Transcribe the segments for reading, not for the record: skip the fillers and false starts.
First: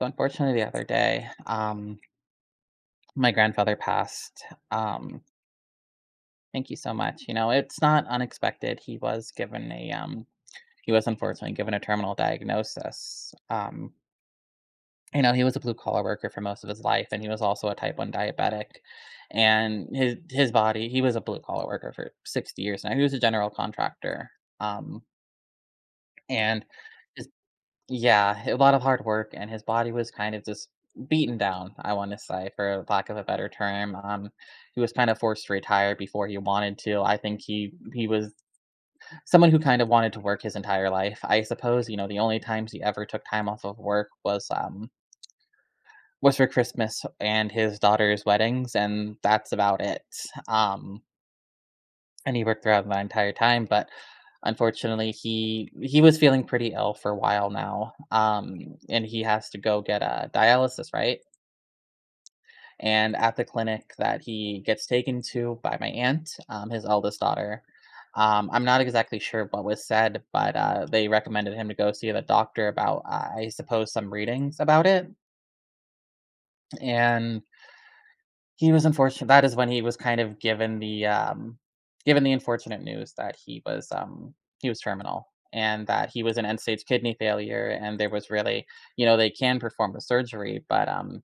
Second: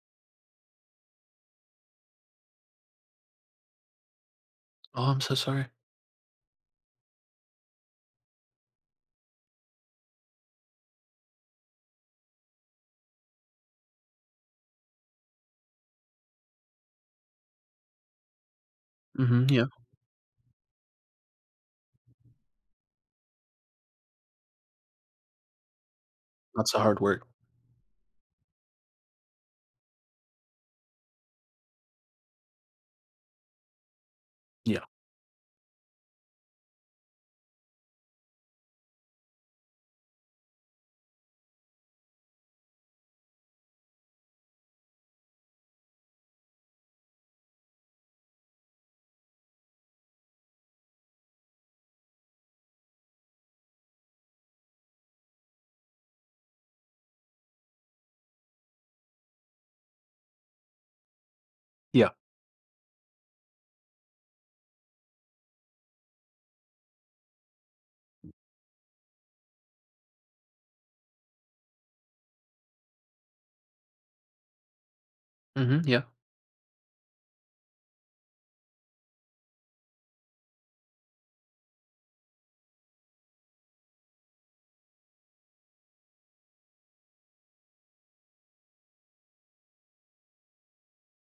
So unfortunately, the other day, my grandfather passed. Oh, I'm Um, so sorry. Thank you so much. You know, it's not unexpected. He was given a he was unfortunately given a terminal diagnosis. You know, he was a blue collar worker for most of his life, and he was also a type one diabetic. Mhm, yeah. And his body, he was a blue collar worker for 60 years now. He was a general contractor. Um, and That's a hard word. Yeah, a lot of hard work, and his body was kind of just beaten down, I want to say, for lack of a better term. He Yeah. was kind of forced to retire before he wanted to. I think he was someone who kind of wanted to work his entire life. I suppose you know the only times he ever took time off of work was for Christmas and his daughter's weddings, and that's about it. Um, and he worked throughout my entire time, but unfortunately, he was feeling pretty ill for a while now, and he has to go get a dialysis, right? Yeah. And at the clinic that he gets taken to by my aunt, his eldest daughter, I'm not exactly sure what was said, but they recommended him to go see the doctor about, I suppose, some readings about it, Mhm, yeah. and he was unfortunate that is when he was kind of given given the unfortunate news that he he was terminal and that he was in end-stage kidney failure, and there was really, you know, they can perform the surgery, but,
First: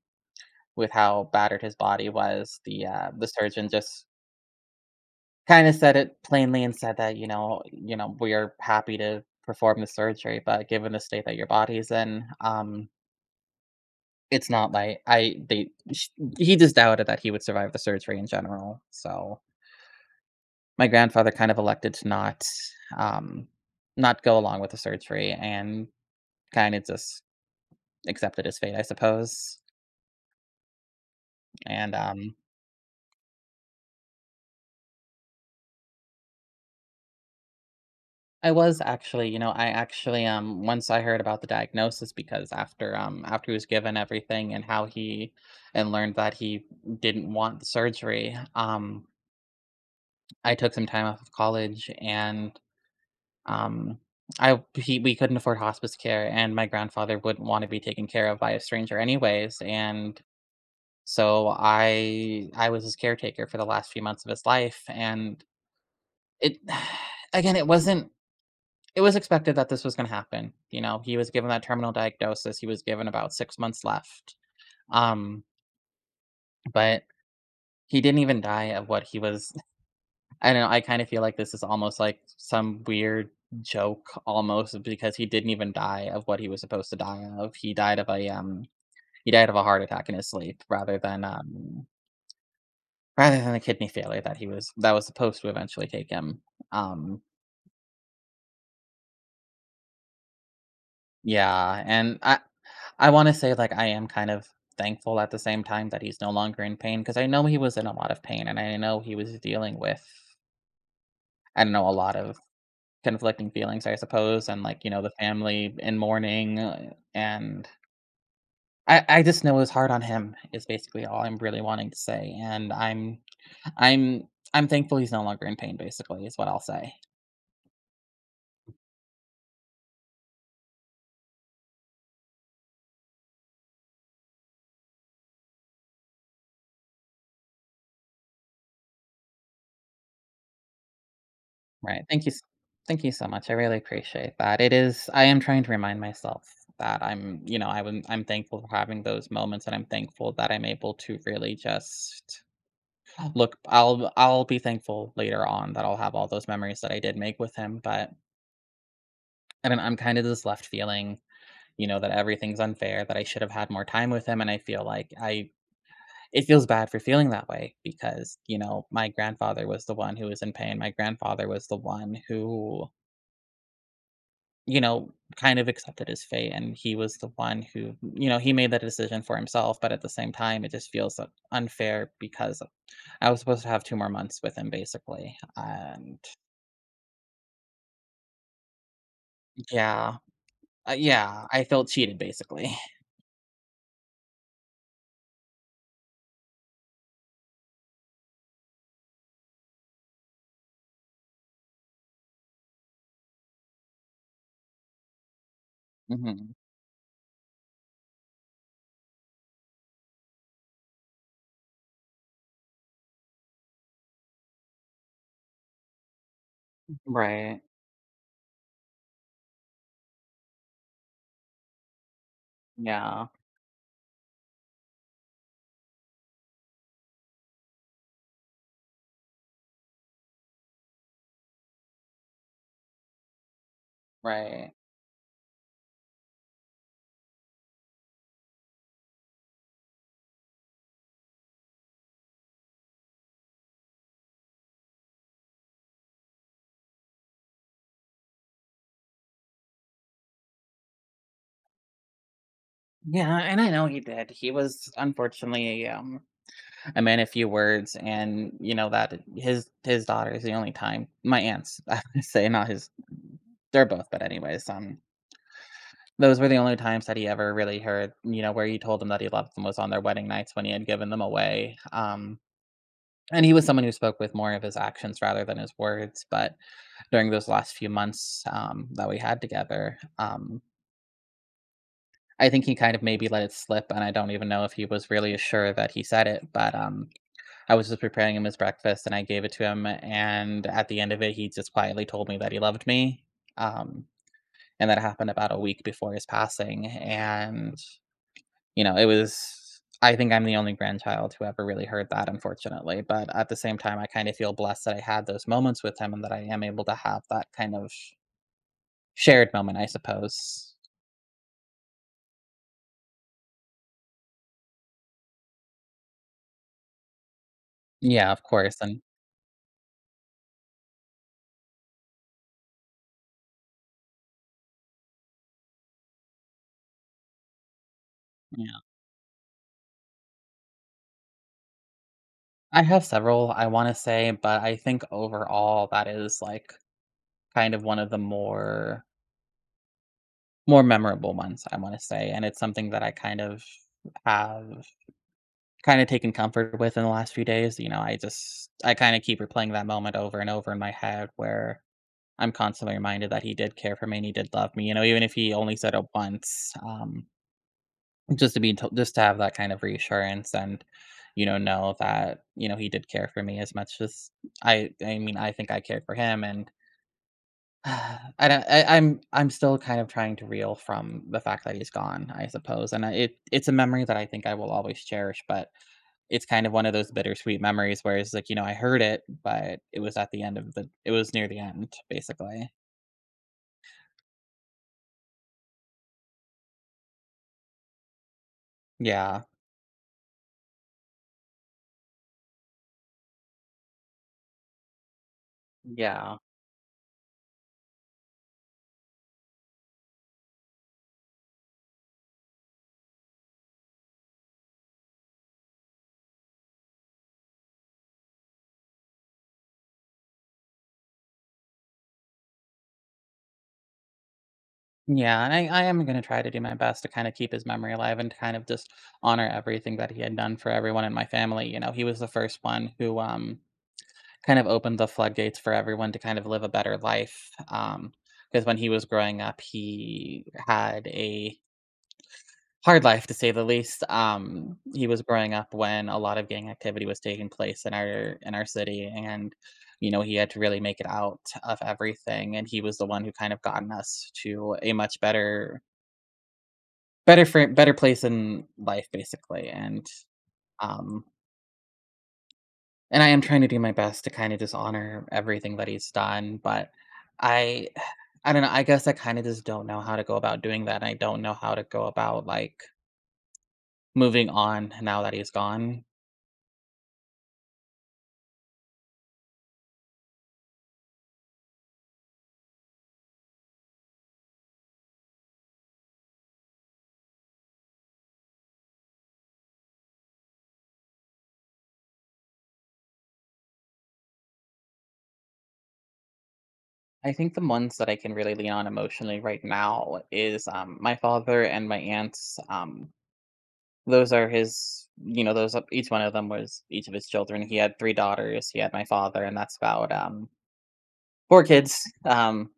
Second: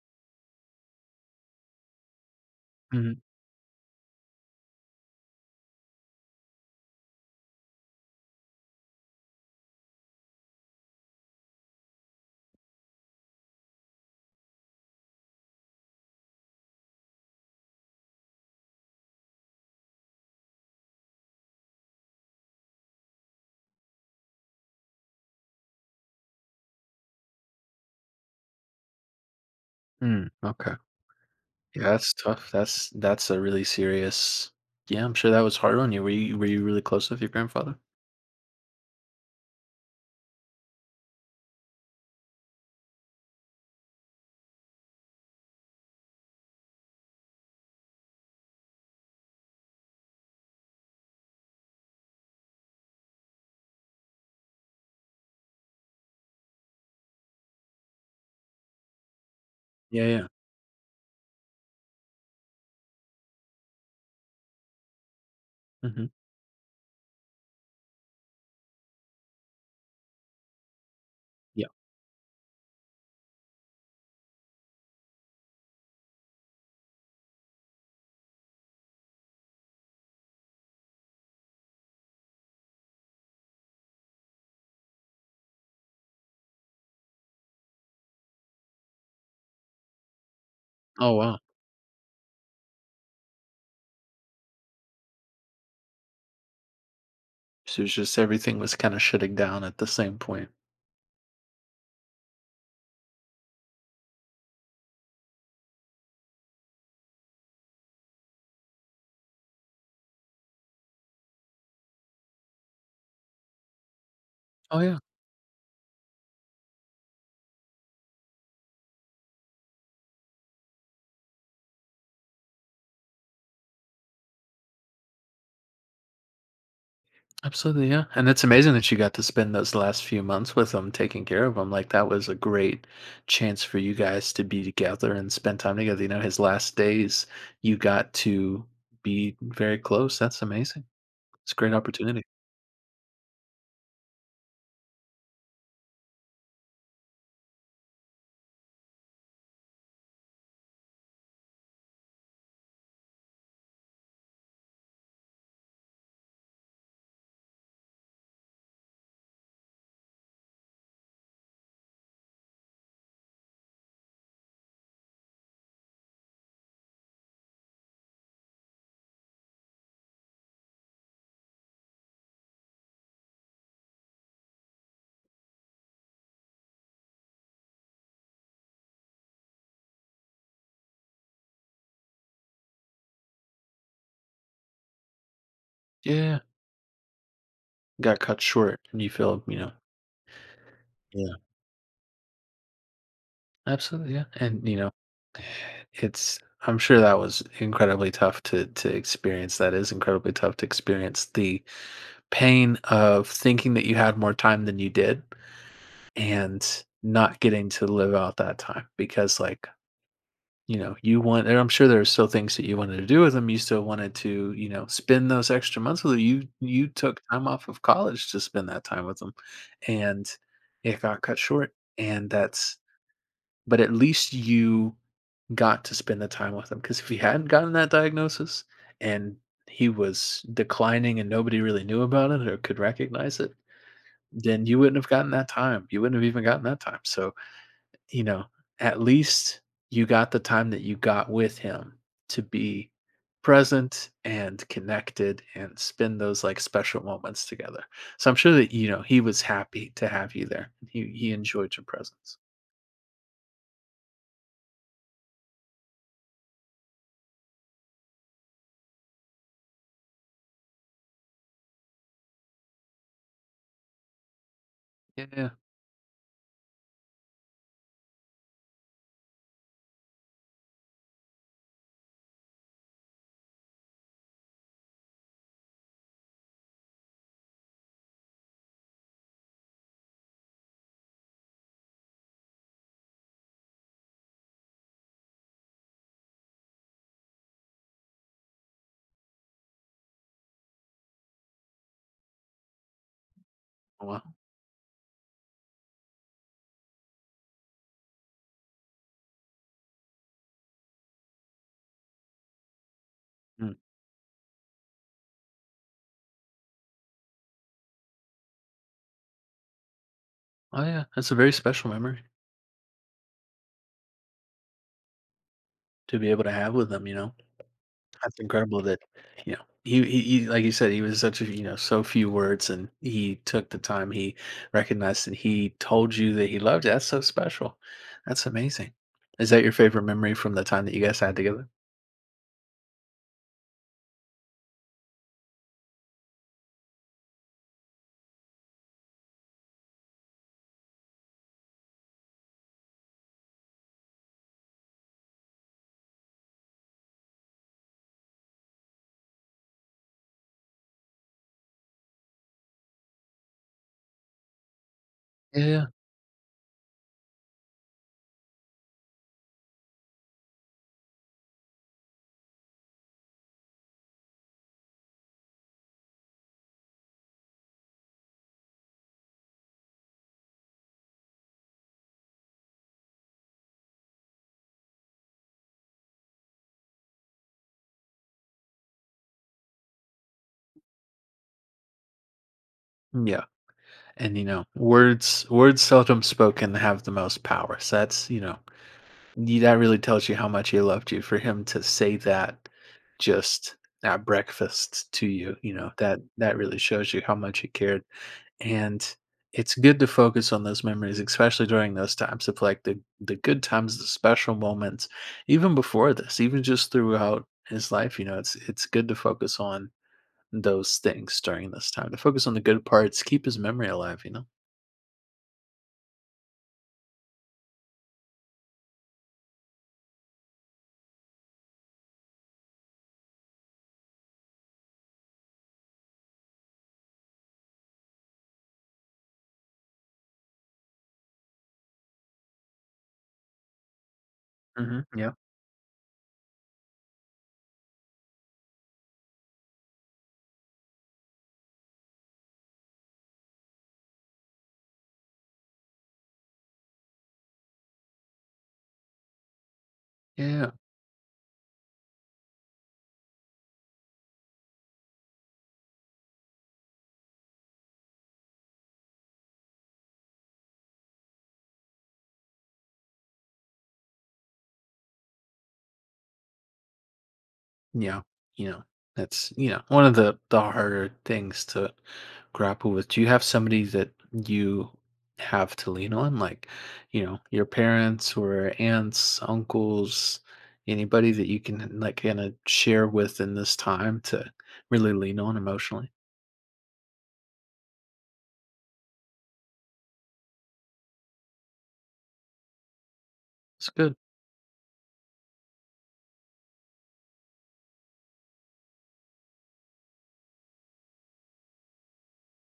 with how battered his body was, Mhm. the surgeon just kinda said it plainly and said that, you know, "We are happy to perform the surgery, but given the state that your body's in, it's not like I" they sh He just doubted that he would survive the surgery in general, so my grandfather kind of elected to not, um, not go along with the surgery and kind of just accepted his fate, I suppose. Mm, okay. Yeah, And that's tough. That's a really serious. Yeah, I'm sure that was hard on you. Were you really close with your grandfather? I was actually, you know, I actually once I heard about the diagnosis because after he was given everything and how he and learned that he didn't want the surgery, I took some time off of college and um we couldn't afford hospice care and my grandfather wouldn't want to be taken care of by a stranger anyways, Yeah, and yeah. so I was his caretaker for the last few months of his life, and Mhm. it again, it wasn't it was expected that this was going to happen. You know, he was given that Yeah. terminal diagnosis. He was given about 6 months left. Um, but he didn't even die of what he was I don't know, I kind of feel like this is almost like some weird joke almost because he didn't even die of what he was supposed to die of. He died of a he died of a heart attack in his sleep rather Oh, than wow. Rather than the kidney failure that he was that was supposed to eventually take him. Um, So it's just everything was kinda shutting down at the same point. yeah, and I wanna say, like, I am kind of thankful at the same time that he's no longer in pain because I know he was in a lot of pain, and I know he was dealing with, I don't know, a lot of conflicting feelings, I suppose, and, Oh, like, you yeah. know, the family in mourning, and I just know it was hard on him, is basically all I'm really wanting to say, and I'm I'm thankful he's no longer in pain, basically, is what I'll say. Absolutely, yeah. And it's amazing that you got to spend those last few months with them, taking care of them. Like that was a great chance for you guys to be together and spend time together. You know, his last days, you got to be very close. That's amazing. It's a great Right. opportunity. Thank you so much. I really appreciate that. It is. I am trying to remind myself that I'm. You know, I'm thankful for having those moments, and I'm thankful that I'm able to really just look. I'll be thankful later on that I'll have all those memories that I did make with him. But I don't. I'm kind of just left feeling, you know, that everything's unfair, that I should have had more time with him, and I feel like I. It feels bad for feeling that way because, you know, my grandfather was the one who was in pain. My grandfather was the one who, you know, kind of accepted his fate, and he was the one who, you know, he made that decision for himself, but at the same time it just feels unfair because I was supposed to have 2 more months with him basically, Yeah. and Yeah, yeah, got cut short and you feel, you know, yeah, yeah. yeah, I felt cheated basically. Absolutely, yeah. And you know, it's, I'm sure that was incredibly tough to experience. That is incredibly tough to experience the pain of thinking that you had more time than you did. Mhm. And not getting to live out that time because, like, you know, you want, and I'm sure there are still things that you wanted to do with them. You still wanted to, you know, spend those extra months with them. You took time Right. off of college to spend that time with them, and it got cut short, and that's, Yeah, but at least you got to spend the time with him, because if he hadn't gotten that diagnosis and he was declining and nobody really knew about it or could recognize it, then right. you wouldn't have gotten that time. You wouldn't have even gotten that time. So, you know, at least you got the time that you got with him to be present and connected and spend those like special moments together. So I'm sure that, you know, he was happy to have you there. He enjoyed your presence. Yeah, and I know he did. He was unfortunately, a man of few words and, you know, that his daughter is the only time my aunts, I would say, not his they're both, but anyways, Yeah. those were the only times that he ever really heard, you know, where he told them that he loved them was on their wedding nights when he had given them away, and he was someone who spoke with more of his actions rather than his words, but during those last few months, that we had together, I think he kind of maybe let it slip, and I don't even know if he was really sure that he said it, but, I was just preparing him his breakfast, and I gave it to him, and at the end of it, he just quietly told me that he loved me, um, Wow. and that happened about a week before his passing, and you know, it was, I think I'm the only grandchild who ever really heard that, unfortunately, but at the Mm. same time, I kinda feel blessed that I had those moments with him and that I am able to have that kind of shared moment, I suppose. Oh yeah. That's a very special memory to be able to have with them, you know. Yeah, That's of course, incredible that, and you know, he like you said, he was such a, you know, so few words, and he took the time, he recognized and he told you that he loved you. That's so special. That's yeah. amazing. Is that your favorite memory from the time that you guys had together? I have several, I wanna say, but I think overall that is, like, kind of one of the more memorable ones, I wanna say, and it's something that I kind of have kinda taken comfort with in the last few days. You know, I just I kinda keep replaying that moment over and over in my head where I'm constantly reminded that he did care for me and he did love me, you know, even if he only Yeah. said it once, just to be to just to have that kind of reassurance and, you know that, you know, he did care for me as much as I mean, I think I cared for him and I don't I, I'm still kind of trying to reel from the fact that he's gone, I suppose. And I, it it's a memory that I think I will always cherish, but it's kind of one of those bittersweet memories where it's like, you know, I heard it, but it was at the end of the it was near the end, basically. Yeah. And you know, words seldom spoken have the most power. So that's, you know, Yeah. That really tells you how much he loved you for him to say that just at breakfast to you, you know, that Yeah. that really shows you how much he cared. And it's good to focus on those memories, especially during those times of like the good times, the special moments, even before this, even just throughout his life. You know, it's good to focus on those things during this time. To focus on the good parts, keep his memory alive. You know. Yeah, and I am going to try to do my best to kind of keep his memory alive and to kind of just honor everything that he had done for everyone in my family. You know, he was the first one who kind of opened the floodgates for everyone to kind of live a better life. Because when he was growing up, he had a hard life to say the least. Hmm. He was Yeah. growing up when a lot of gang activity was taking place in our city, and, you know, he had to really make it out of everything. And he was the one who kind of gotten us to a much better Better for better place in life, basically, and, Yeah. um, I am trying to do my best to kinda just honor everything that he's done, but I I don't know, I guess I kinda just don't know how to go about doing that. I don't know how to go about, like, moving on now that he's gone. Yeah, you know, that's, you know, one of the harder things to grapple with. Do you have somebody that you have to lean on, like, you know, your parents or aunts, uncles, anybody that you can like kind of share with in this time to really lean on emotionally? I think the ones that I can really lean on emotionally right now is, my father and my aunts, It's good. those are his, you know, those each one of them was each of his children. He had 3 daughters, he had my father, and that's about, 4 kids,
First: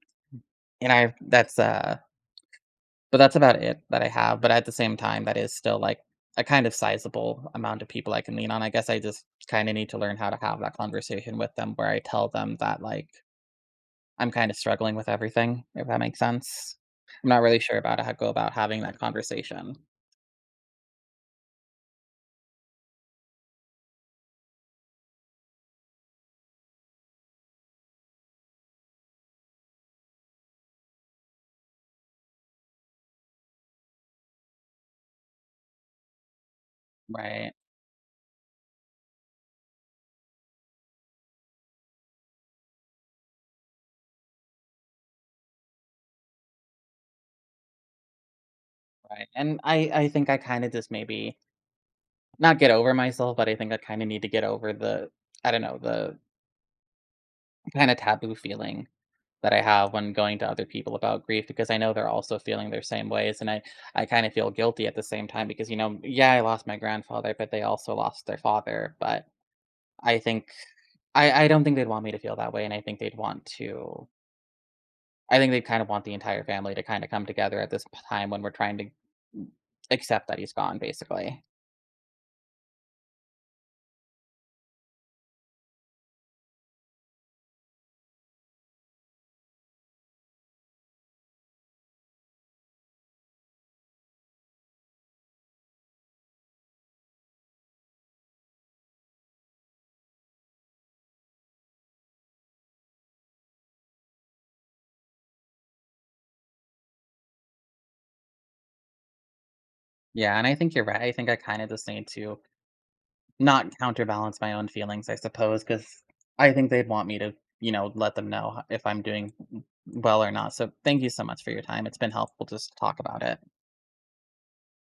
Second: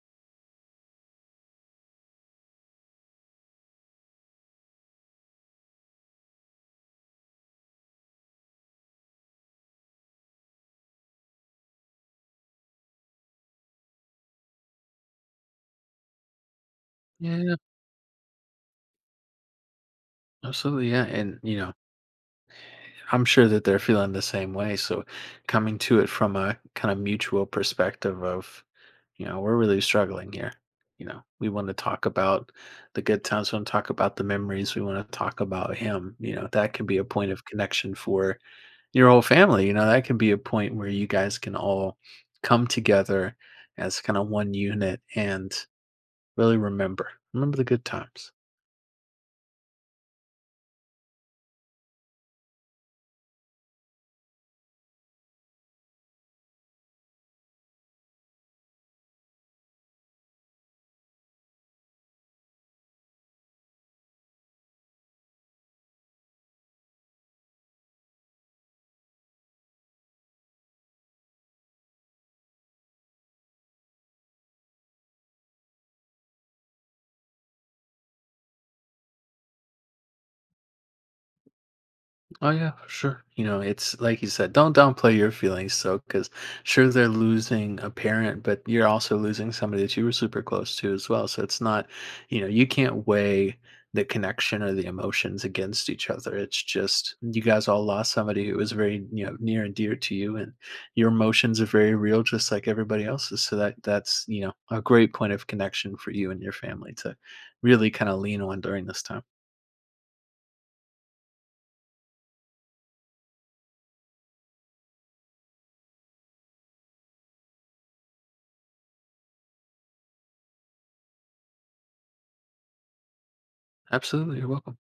and I that's, uh but that's about it that I have, but at the same time, that is still, like, a kind of sizable amount of people I can lean on. I guess I just kinda need to learn how to have that conversation with them where I tell them that, like, I'm kinda struggling with everything, if that makes sense. I'm not Yeah, really sure about how to go about having that conversation. absolutely. Yeah. And, you know, I'm sure that they're feeling the same way. So coming to it from a kind of mutual perspective of, you know, we're really struggling here. You know, we want to talk about the good times. We want to talk about the memories. We want to talk about him. You know, that can be a point of Right, connection for your whole family. You know, that can be a point where you guys can all come together as kind of one unit and really remember the good times. right, and I think I kinda just maybe not get over myself, but I think I kinda need to get over the, I don't know, the kinda taboo feeling that I have when going to other people about grief because I know they're also feeling their same ways, and I kinda feel guilty at the same time because, you know, yeah, I lost my grandfather, but they also lost their father, but I think I don't think they'd want me to feel that way, and I think they'd want to, I think they kind of want the entire family to kinda come together at this p time when we're trying to accept that he's gone, basically. Oh yeah, for sure. You know, it's like you said, don't downplay your feelings. So, because sure they're losing a parent, but you're also losing somebody that you were super close to as well. So it's not, you know, you can't weigh the connection or the emotions against each other. It's just you guys all lost somebody who was very, you know, near and dear to you, and your emotions are very real, just like everybody else's. So that's you know a great point of connection for you and your family to really kind of lean on during this time. Yeah, and I think you're right, I think I kinda just need to not counterbalance my own feelings, I suppose, because I think they'd want me to, you know, let them know h if I'm doing well or not, so thank you so much for your time, it's been helpful just to talk about it. Absolutely, you're welcome.